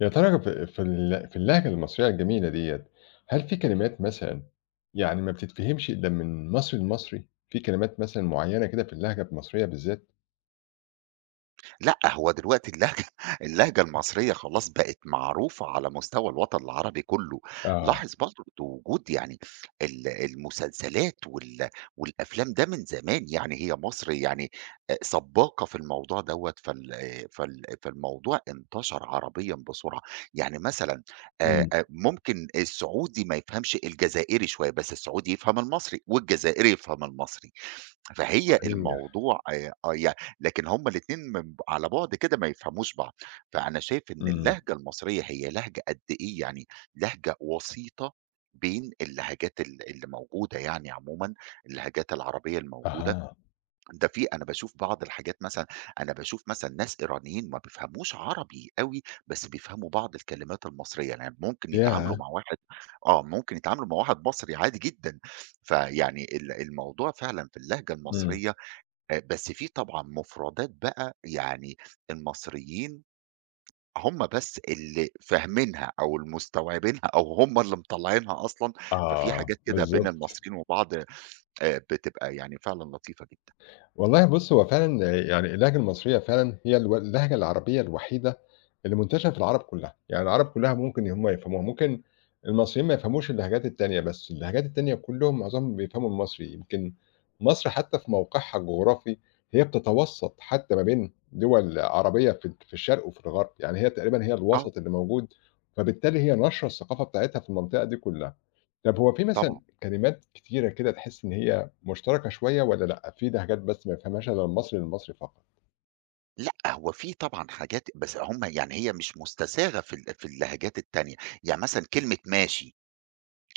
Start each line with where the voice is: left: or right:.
left: يا ترى في اللهجة المصرية الجميلة ديّة، هل في كلمات مثلًا يعني ما بتتفهمش إلا من مصري لمصري؟ في كلمات مثلًا معيّنة كده في اللهجة المصرية بالذات؟
right: لأ، هو دلوقتي اللهجة اللهجة المصرية خلاص بقت معروفة على مستوى الوطن العربي كلّه،
left: آه،
right: لاحظ برضه وجود يعني المسلسلات والأفلام ده من زمان، يعني هي مصر يعني سباقة في الموضوع دوّة، فالموضوع انتشر عربيًا بسرعة، يعني مثلًا
left: إمم،
right: ممكن السعودي ما يفهمش الجزائري شوية، بس السعودي يفهم المصري والجزائري يفهم المصري. فهي
left: صحيح،
right: الموضوع آه ي لكن هُم الاتنين من على بُعد كده ما يفهموش بعض، فأنا شايف إن
left: إمم،
right: اللهجة المصرية هي لهجة قد إيه يعني لهجة وسيطة بين اللهجات اللي موجودة يعني عمومًا، اللهجات العربية الموجودة،
left: أها،
right: ده في أنا باشوف بعض الحاجات مثلًا أنا باشوف مثلًا ناس إيرانيين ما بيفهموش عربي أوي، بس بيفهموا بعض الكلمات المصرية، يعني ممكن يتعاملوا
left: ياه!
right: مع واحد آه، ممكن يتعاملوا مع واحد مصري عادي جدًا، فيعني الموضوع فعلًا في اللهجة
left: إمم،
right: المصرية بس في طبعًا مفردات بقى يعني المصريين هم بس اللي فاهمينها أو اللي مستوعبينها أو هم اللي مطلّعينها أصلًا، ففي
left: آه،
right: حاجات كده بين
left: بالضبط.
right: المصريين وبعض بتبقى يعني فعلًا لطيفة جدًا.
left: والله بُص، هو فعلًا يعني اللهجة المصرية فعلًا هي اللهجة العربية الوحيدة اللي منتشرة في العرب كلّها، يعني العرب كلّها ممكن هم يفهموها، ممكن المصريين ما يفهموش اللهجات التانية، بس اللهجات التانية كلّهم معظمهم بيفهموا المصري، يمكن مصر حتى في موقعها الجغرافي هي بتتوسّط حتى ما بين دول عربية في الشرق وفي الغرب، يعني هي تقريبًا هي
right: آه
left: الوسط اللي موجود، فبالتالي هي ناشرة الثقافة بتاعتها في المنطقة دي كلّها. طب هو في
right: طبعًا.
left: مثلًا كلمات كتيرة كده تحس إن هي مشتركة شوية والّا لأ، في لهجات بس ما يفهمهاش غير المصري فقط؟
right: لأ، هو في طبعًا حاجات بس هم يعني هي مش مستساغة في ال في اللهجات التانية، يعني مثلًا كلمة ماشي،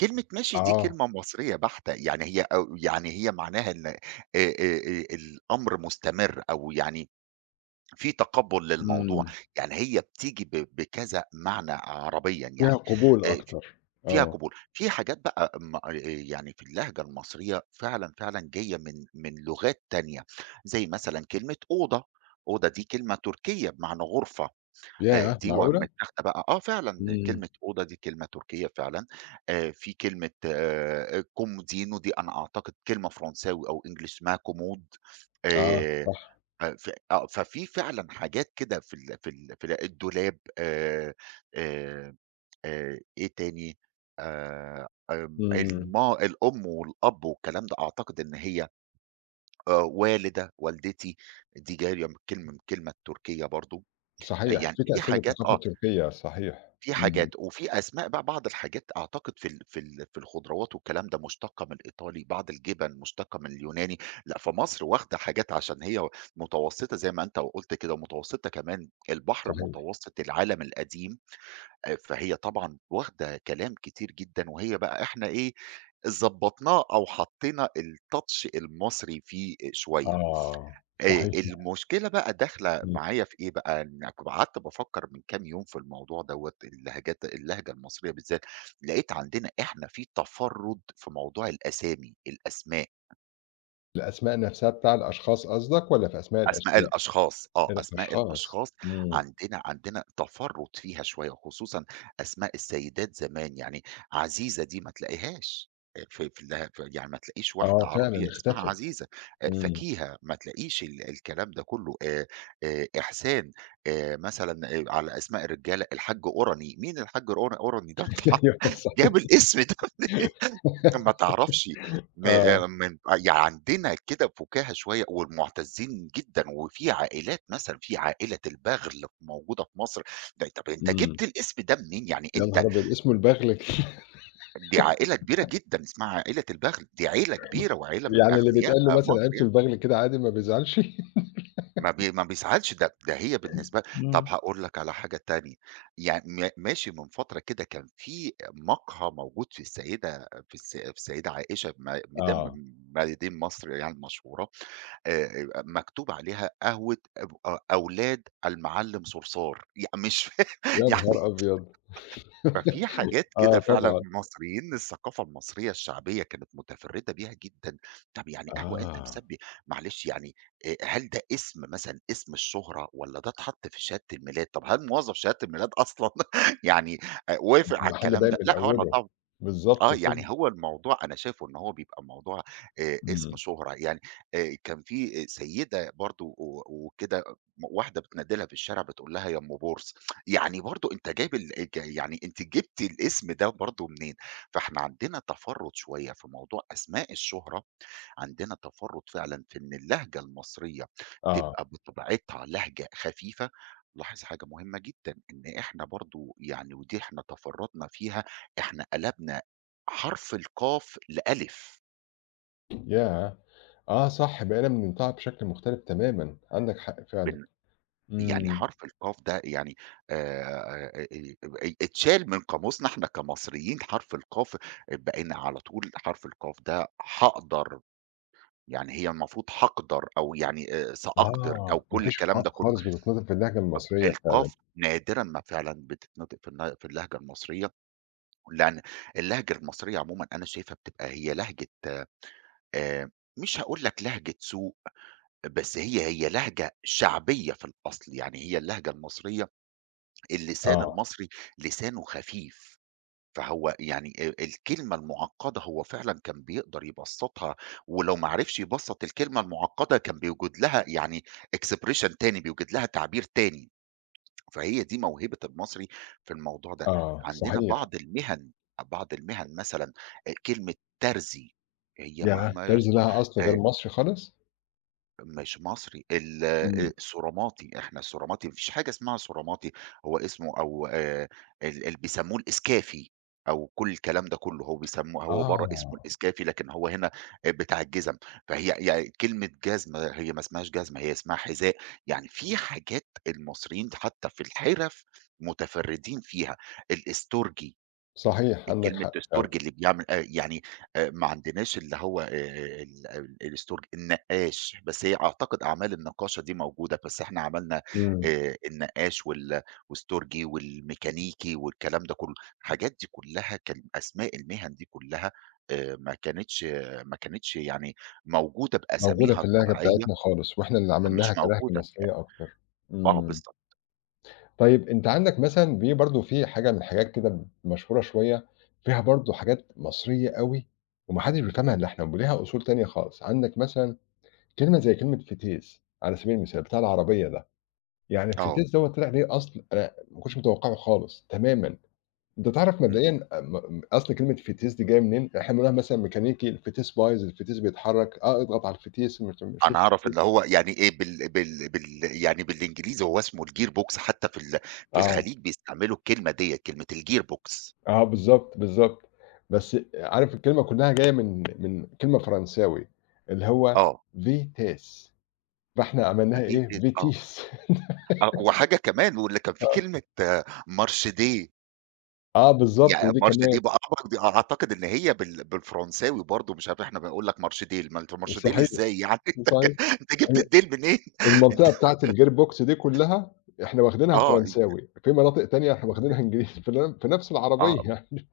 right: كلمة ماشي دي
left: آه،
right: كلمة مصرية بحتة، يعني هي أو يعني هي معناها إن الأمر مستمر أو يعني في تقبُّل للموضوع،
left: إمم،
right: يعني هي بتيجي بكذا معنى عربيًا
left: فيها
right: يعني،
left: قبول
right: ف
left: أكتر،
right: فيها
left: آه،
right: قبول، في حاجات بقى م يعني في اللهجة المصرية فعلًا، فعلًا جاية من لغات تانية، زي مثلًا كلمة أوضة، أوضة دي كلمة تركية بمعنى غرفة،
left: ياه!
right: دي
left: معقولة!
right: متاخدة بقى آه فعلًا
left: إمم،
right: كلمة أوضة دي كلمة تركية فعلًا، في كلمة كومودينو دي أنا أعتقد كلمة فرنساوي أو English اسمها كومود
left: آه،
right: آآ
left: صح،
right: ف ف آه، ففي فعلًا حاجات كده في ال في ال في ال الدولاب، آآ، إيه تاني، آمم،
left: إمم،
right: الما الأم والأب والكلام ده أعتقد إن هي والدة، والدتي، دي جاية من الكلمة التركية برضه،
left: صحيح،
right: يعني
left: في
right: في
left: تأثير
right: حاجات
left: للثقافة
right: آه،
left: التركية، صحيح،
right: في حاجات،
left: إمم،
right: وفي أسماء بقى بعض الحاجات أعتقد في ال في ال في الخضروات والكلام ده مشتقة من الإيطالي، بعض الجبن مشتقة من اليوناني، لأ فمصر واخدة حاجات عشان هي متوسطة زي ما أنت قُلت كده، ومتوسطة كمان البحر
left: صحيح،
right: المتوسط، العالم القديم، فهي طبعًا واخدة كلام كتير جدًا، وهي بقى إحنا إيه، ضبّطناه أو حطينا الtouch المصري فيه شوية.
left: آه، صحيح،
right: المشكلة بقى داخلة
left: إمم،
right: معايا في إيه بقى، إن كنت قعدت بافكّر من كام يوم في الموضوع دوّة، اللهجة المصرية بالذات، لقيت عندنا إحنا في تفرُّد في موضوع الأسامي، الأسماء.
left: الأسماء نفسها بتاع الأشخاص قصدك والّا في أسماء
right: أسماء
left: الأشياء؟
right: الأشخاص، آه، أسماء
left: الأشخاص،
right: الأشخاص
left: إمم،
right: عندنا تفرُّط فيها شوية، خصوصًا أسماء السيدات زمان، يعني عزيزة دي ما تلاقيهاش في في ال في يعني ما تلاقيش واحدة
left: آه، فعلًا
right: عربية اسمها
left: اختفت،
right: عزيزة،
left: إمم،
right: فكيهة ما تلاقيش الكلام ده كُلّه، إحسان، مثلًا على أسماء الرجالة الحاج أورني، مين الحاج أورني ده؟
left: أيوه
right: جاب
left: صحيح،
right: الاسم ده ما تعرفش م
left: آه،
right: من يعني عندنا كده فُكاهة شوية والمُعتزّين جدًا، وفي عائلات مثلًا في عائلة البغل موجودة في مصر، ده طَب أنت
left: إمم.
right: جِبت الاسم ده منين؟ يعني
left: يا
right: أنت
left: نهار أبيض! اسمه البغل
right: دي عائلة كبيرة جدًا اسمها عائلة البغل، دي عيلة كبيرة وعيلة من
left: يعني اللي
right: أغنياء
left: بيتقال له مثلًا
right: مصر
left: عيلته
right: يعني،
left: البغل كده عادي ما بيزعلش؟
right: ما بيزعلش ده هي بالنسبة طَب
left: إمم.
right: هاقول لك على حاجة تانية، يعني ماشي من فترة كده كان في مقهى موجود في السيدة في السيدة عائشة م مدام
left: آه،
right: مدام مصر يعني المشهورة، يبقى مكتوب عليها قهوة أب أ أولاد المعلم صرصار، مش
left: يا
right: يعني
left: نهار أبيض!
right: ففي حاجات كده
left: آه
right: فعلًا
left: طبعًا،
right: المصريين الثقافة المصرية الشعبية كانت متفردة بيها جدًا، طب يعني قهوة أنت
left: آه،
right: مسمي معلش يعني هل ده اسم مثلًا اسم الشهرة والّا ده اتحط في شهادة الميلاد؟ طب هل موظف شهادة الميلاد أصلًا يعني وافق
left: ده
right: على
left: المحل
right: الكلام
left: باين
right: ده؟
left: من
right: لأ هو أنا
left: أوله،
right: آه،
left: بالضبط كده،
right: يعني هو الموضوع أنا شايفه إن هو بيبقى موضوع اسم
left: إمم،
right: شهرة، يعني كان في سيدة برضه وكده واحدة بتنادي لها في الشارع بتقول لها يا أم بورصة، يعني برضه أنت جايب ال ج يعني أنتِ جبتِ الاسم ده برضه منين؟ فإحنا عندنا تفرُّط شوية في موضوع أسماء الشهرة عندنا تفرّط فعلًا في إن اللهجة المصرية
left: آه،
right: تبقى بطبيعتها لهجة خفيفة، لاحظ حاجة مهمة جدًا، إن إحنا برضه يعني ودي إحنا تفرّطنا فيها، إحنا قلبنا حرف القاف لألِف،
left: ياه! آه صح، بقينا بننطقها بشكل مختلف تمامًا، عندك حق فعلًا،
right: بن يعني
left: إمم،
right: حرف القاف ده يعني آآ اتشال من قاموسنا إحنا كمصريين حرف القاف، بقينا على طول حرف القاف ده حأقدر، يعني هي المفروض حاقدر أو يعني سأقدر أو
left: آه، ما
right: كل
left: فيش
right: الكلام ده
left: ثقافة
right: كلّه.
left: خالص بتتنطق باللهجة
right: طب
left: المصرية فعلًا،
right: القاف نادرًا ما فعلًا بتتنطق في الن في اللهجة المصرية، لأن اللهجة المصرية عمومًا أنا شايفها بتبقى هي لهجة آآ، مش هاقول لك لهجة سوق، بس هي لهجة شعبية في الأصل، يعني هي اللهجة المصرية اللسان
left: آه،
right: المصري لسانه خفيف، فهو يعني الكلمة المعقدة هو فعلًا كان بيقدر يبسطها، ولو ما عرفش يبسط الكلمة المعقدة كان بيوجد لها يعني expression تاني، بيوجد لها تعبير تاني. فهي دي موهبة المصري في الموضوع ده.
left: آه،
right: عندنا
left: صحيح،
right: بعض المِهَن، بعض المِهَن مثلًا كلمة ترزي هي ما
left: ياه!
right: ما
left: طرز
right: اسم
left: لها أصل غير
right: آآ
left: مصري خالص؟
right: مش مصري ال
left: إمم،
right: السوراماتي، إحنا السوراماتي ما فيش حاجة اسمها سوراماتي، هو اسمه أو ال اللي بيسموه الإسكافي أو كل الكلام ده كله، هو بيسموه هو برّه اسمه
left: آه،
right: الإسكافي، لكن هو هنا بتاع الجزم، فهي يعني كلمة جزمة هي ما اسمهاش جزمة، هي اسمها حذاء، يعني في حاجات المصريين حتى في الحرف متفردين فيها، الإسترجي
left: صحيح عندك
right: كلمة
left: حق فعلًا.
right: storage اللي بيعمل يعني ما عندناش اللي هو ال آه، ال الstorage النقّاش، بس هي أعتقد أعمال النقاشة دي موجودة، بس إحنا عملنا
left: إمم،
right: النقّاش والstorgy والميكانيكي والكلام ده كلّه، الحاجات دي كلّها كان أسماء المهن دي كلّها آآ ما كانتش ما كانتش يعني موجودة
left: موجودة
right: بأساميها
left: في اللهجة
right: الطبيعية،
left: بتاعتنا خالص، وإحنا اللي عملناها
right: مش
left: كلهجة
right: موجودة،
left: مصرية أكتر،
right: آه
left: إمم،
right: بالضبط،
left: طيب أنت عندك مثلًا في برضه في حاجة من الحاجات كده مشهورة شوية، فيها برضه حاجات مصرية أوي وما حدش بيفهمها إلا إحنا، وليها أصول تانية خالص، عندك مثلًا كلمة زي كلمة فتيس على سبيل المثال بتاع العربية ده، يعني
right: آه،
left: الفتيس دوّة طلع ليه أصل أنا ما كنتش متوقعه خالص تمامًا، أنت تعرف
right: إمم.
left: مبدئيًا أصل كلمة فتيس دي جاية منين؟ إحنا بنقولها مثلًا ميكانيكي، الفتيس بايظ، الفتيس بيتحرك، آه اضغط على الفتيس، مش شوف
right: أنا أعرف
left: الفتيس.
right: اللي هو يعني إيه بال بال بال يعني بالإنجليزي هو اسمه الgearbox حتى في ال في
left: آه،
right: الخليج بيستعملوا الكلمة ديّة، كلمة الgearbox
left: آه بالضبط، بالضبط. بس عارف الكلمة كلّها جاية من كلمة فرنساوي، اللي هو
right: آه،
left: vitesse فإحنا عملناها
right: دي ت
left: إيه،
right: آه،
left: بيتيس
right: وحاجة كمان واللي كان في كلمة marché
left: آه بالضبط،
right: يعني
left: ودي
right: marché
left: كمان
right: بقى أعتقد إن هي بالفرنساوي برضه مش عارف إحنا بنقول لك marché ما أنت marché
left: صحيح،
right: إزاي يعني
left: صحيح.
right: أنت جبت
left: هي
right: الdale منين؟ أنت
left: المنطقة بتاعة الgearbox دي كلّها إحنا واخدينها
right: آه،
left: فرنساوي، في مناطق تانية إحنا واخدينها إنجليزي في نفس
right: آه،
left: العربية يعني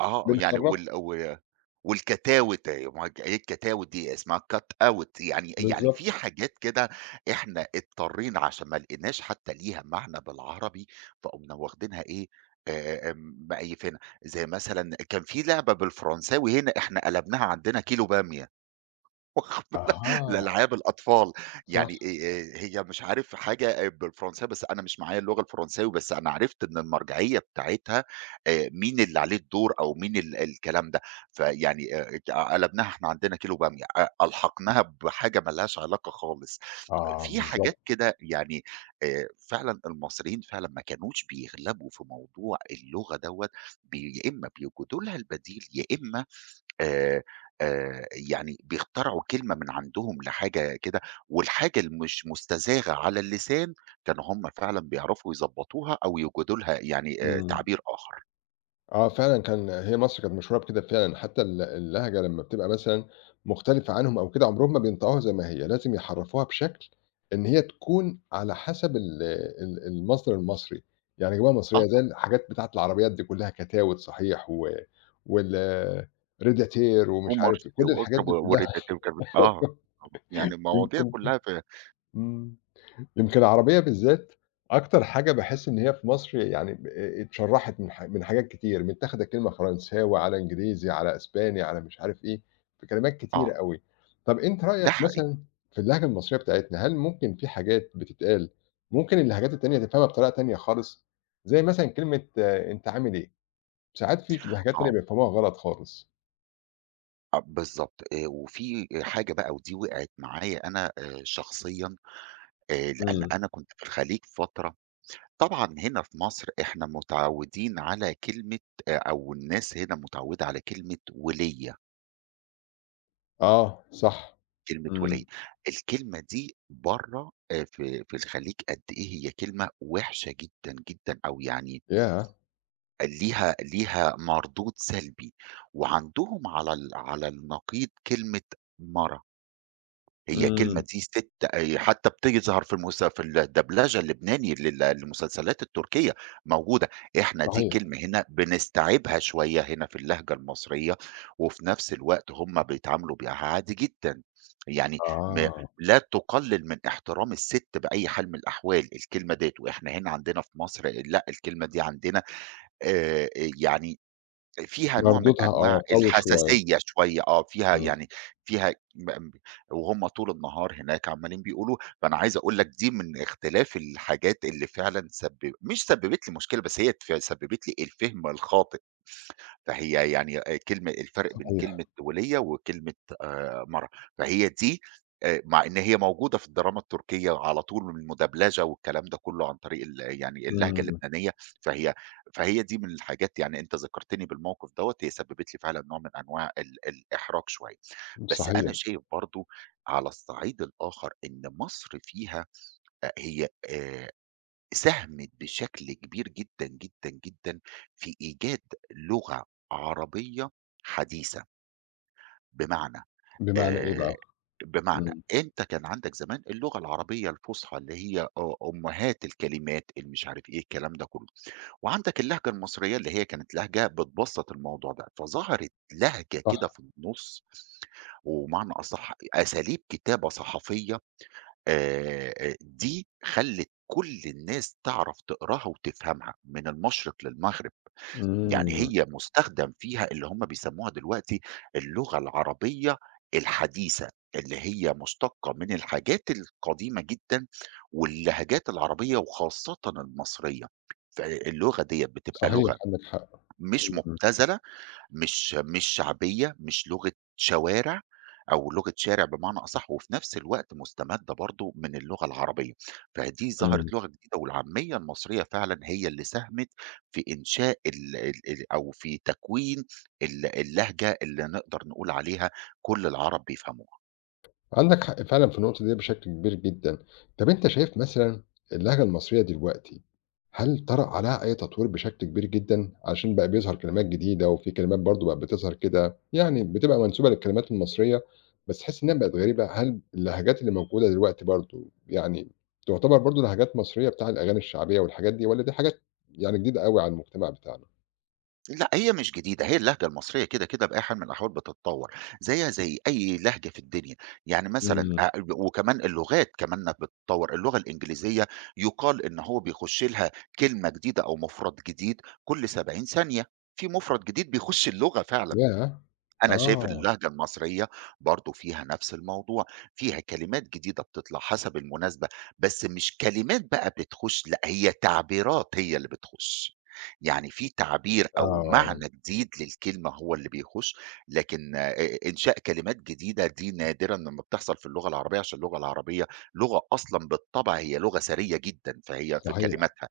right: اه يعني
left: بنخرّبها.
right: والكتاوت أيوه، ما هو إيه الكتاوت دي، اسمها cut out يعني في
left: بالضبط.
right: حاجات كده إحنا اضطرينا عشان ما لقيناش حتى ليها معنى بالعربي، فقُمنا واخدينها إيه، مقيّفينها، زي مثلًا كان في لعبة بالفرنساوي هنا إحنا قلبناها عندنا كيلو بامية. واخد بالك؟
left: أها،
right: لألعاب الأطفال، يعني
left: صح.
right: هي مش عارف حاجة بالفرنساوي بس أنا مش معايا اللغة الفرنساوي، بس أنا عرفت إن المرجعية بتاعتها مين اللي عليه الدور أو مين الكلام ده، فيعني ات آه، قلبناها إحنا عندنا كيلو بامية، ألحقناها بحاجة ما لهاش علاقة خالص.
left: آه
right: في
left: بالضبط.
right: حاجات كده يعني فعلًا المصريين فعلًا ما كانوش بيغلبوا في موضوع اللغة دوّة، يا إما بيوجدوا لها البديل، يا إما آآ آآ يعني بيخترعوا كلمة من عندهم لحاجة كده، والحاجة اللي مش مُستزاغة على اللسان، كانوا هم فعلًا بيعرفوا يضبّطوها أو يوجدوا لها يعني
left: إمم.
right: تعبير آخر.
left: آه فعلًا كان هي مصر كانت مشهورة بكده فعلًا، حتى اللهجة لمّا بتبقى مثلًا مختلفة عنهم أو كده عمرهم ما بينطقوها زي ما هي، لازم يحرّفوها بشكل إن هي تكون على حسب ال ال المصدر المصري، يعني يجيبوها
right: آه،
left: مصرية زي الحاجات بتاعة العربيات دي كلها كتاوت صحيح و وال ريداتير ومش
right: ومارش
left: عارف إيه، كل الحاجات
right: وكب
left: دي كلها
right: والريتاتيف كانت يعني المواضيع
left: يمكن
right: كلّها في
left: إمم. يمكن العربية بالذات أكتر حاجة باحس إن هي في مصر يعني ب اتشرّحت من حاجات كتير، متاخدة كلمة فرنساوي، على إنجليزي، على أسباني، على مش عارف إيه، في كلمات كتيرة
right: آه،
left: أوي. طَب أنت
right: ده
left: رأيك
right: حقيقي
left: مثلًا في اللهجة المصرية بتاعتنا، هل ممكن في حاجات بتتقال ممكن اللهجات التانية تفهمها بطريقة تانية خالص؟ زي مثلًا كلمة آه، أنت عامل إيه؟ ساعات في لهجات تانية
right: آه،
left: بيفهموها غلط خالص.
right: بالضبط. وفي حاجة بقى ودي وقعت معايا أنا شخصيًا، لأن
left: إمم.
right: أنا كنت في الخليج فترة طبعًا هنا في مصر إحنا متعوّدين على كلمة أو الناس هنا متعوّدة على كلمة وليّة،
left: آه، صح.
right: كلمة وليّة.
left: إمم.
right: الكلمة دي برّه في الخليج قد إيه هي كلمة وِحشة جدًا، جدًا أو يعني
left: ياه!
right: ليها مردود سلبي، وعندهم على ال على النقيض كلمة مرَم. هي الكلمة
left: إمم.
right: دي ست حتى بتظهر في المس في الدبلجة اللبناني للمسلسلات التركية موجودة، إحنا دي
left: صحيح.
right: كلمة هنا بنستعيبها شوية هنا في اللهجة المصرية، وفي نفس الوقت هم بيتعاملوا بيها عادي جدًا، يعني
left: آه.
right: لا تقلل من احترام الست بأي حال من الأحوال الكلمة ديّة، وإحنا هنا عندنا في مصر لأ، الكلمة دي عندنا آآ يعني فيها نوع من
left: مردودها
right: أنواع
left: آه، قوي شوية.
right: الحساسية شوية آه، فيها
left: إمم.
right: يعني فيها م م- وهُم طول النهار هناك عمّالين بيقولوا، فأنا عايز أقول لك دي من اختلاف الحاجات اللي فعلًا مش سببت لي مشكلة، بس هي سببت لي الفهم الخاطئ فهي يعني كلمة الفرق بين
left: صحيح.
right: كلمة وليّة وكلمة مرا، فهي دي مع إن هي موجودة في الدراما التركية على طول من المدبلجة والكلام ده كله عن طريق يعني اللهجة
left: إمم.
right: اللبنانية، فهي فهي دي من الحاجات يعني أنت ذكرتني بالموقف دوّة، هي سببت لي فعلًا نوع من أنواع الإحراج شوية، بس
left: صحيح.
right: أنا شايف برضه على الصعيد الآخر إن مصر فيها هي ساهمت بشكل كبير جدًا، جدًا، جدًا في إيجاد لغة عربية حديثة، بمعنى
left: بمعنى إيه
right: آآ
left: بقى؟
right: بمعنى
left: إمم.
right: أنت كان عندك زمان اللغة العربية الفُصحى اللي هي أمهات الكلمات، اللي مش عارف إيه، الكلام ده كُلّه، وعندك اللهجة المصرية اللي هي كانت لهجة بتبسّط الموضوع ده، فظهرت لهجة كده
left: صح.
right: في النُص وبمعنى أصح أساليب كتابة صحفية دي خلّت كل الناس تعرف تقراها وتفهمها، من المشرق للمغرب، يعني
left: إمم.
right: هي مُستخدم فيها اللي هم بيسموها دلوقتي اللغة العربية الحديثة، اللي هي مشتقة من الحاجات القديمة جدًا واللهجات العربية وخاصةً المصرية، فاللغة ديّة بتبقى
left: صحيح،
right: لغة
left: عندك حق.
right: مش
left: إمم،
right: مبتذلة مش شعبية، مش لغة شوارع أو لغة شارع بمعنى أصح، وفي نفس الوقت مستمدة برضه من اللغة العربية، فدي
left: إمم.
right: ظهرت لغة جديدة والعامية المصرية فعلًا هي اللي ساهمت في إنشاء ال ال ال أو في تكوين اللهجة اللي نقدر نقول عليها كل العرب بيفهموها.
left: عندك حق فعلا في النقطة دي بشكل كبير جدا. طب انت شايف مثلا اللهجة المصرية دلوقتي، هل طرأ عليها اي تطوير بشكل كبير جدا عشان بقى بيظهر كلمات جديدة وفي كلمات برضو بقى بتظهر كده يعني بتبقى منسوبة للكلمات المصرية بس تحس انها بقت غريبة؟ هل اللهجات اللي موجودة دلوقتي برضو يعني تعتبر برضو لهجات مصرية بتاع الأغاني الشعبية والحاجات دي، ولا دي حاجات يعني جديدة قوي على المجتمع بتاعنا؟
right: لأ، هي مش جديدة، هي اللهجة المصرية كده بأي حال من الأحوال بتتطوّر، زيها زي أي لهجة في الدنيا، يعني مثلًا
left: امم،
right: وكمان اللغات كمان بتتطوّر، اللغة الإنجليزية يُقال إن هو بيخُش لها كلمة جديدة أو مفرد جديد كل 70 ثانية، في مفرد جديد بيخُش اللغة فعلًا.
left: ياه،
right: أنا شايف إن
left: اه،
right: اللهجة المصرية برضه فيها نفس الموضوع، فيها كلمات جديدة بتطلع حسب المناسبة، بس مش كلمات بقى بتخش، لأ هي تعبيرات هي اللي بتخش، يعني في تعبير أو
left: اه،
right: معنى جديد للكلمة هو اللي بيخش، لكن إنشاء كلمات جديدة دي نادرًا لمّا بتحصل في اللغة العربية، عشان اللغة العربية لغة أصلًا بالطبع هي لغة سرية جدًا، فهي في
left: صحيح،
right: كلماتها،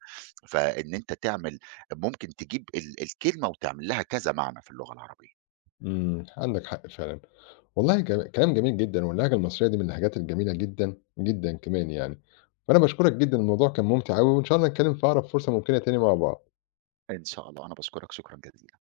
right: فإن أنت تعمل ممكن تجيب الكلمة وتعمل لها كذا معنى في اللغة العربية.
left: امم، عندك حق فعلا. والله جم كلام جميل جدًا، واللهجة المصرية دي من اللهجات الجميلة جدًا، جدًا كمان يعني. فأنا باشكرك جدًا، الموضوع كان ممتع أوي، وإن شاء الله نتكلم في أقرب فرصة ممكنة تاني مع بعض.
right: إن شاء الله، أنا باشكرك شكرًا جزيلًا.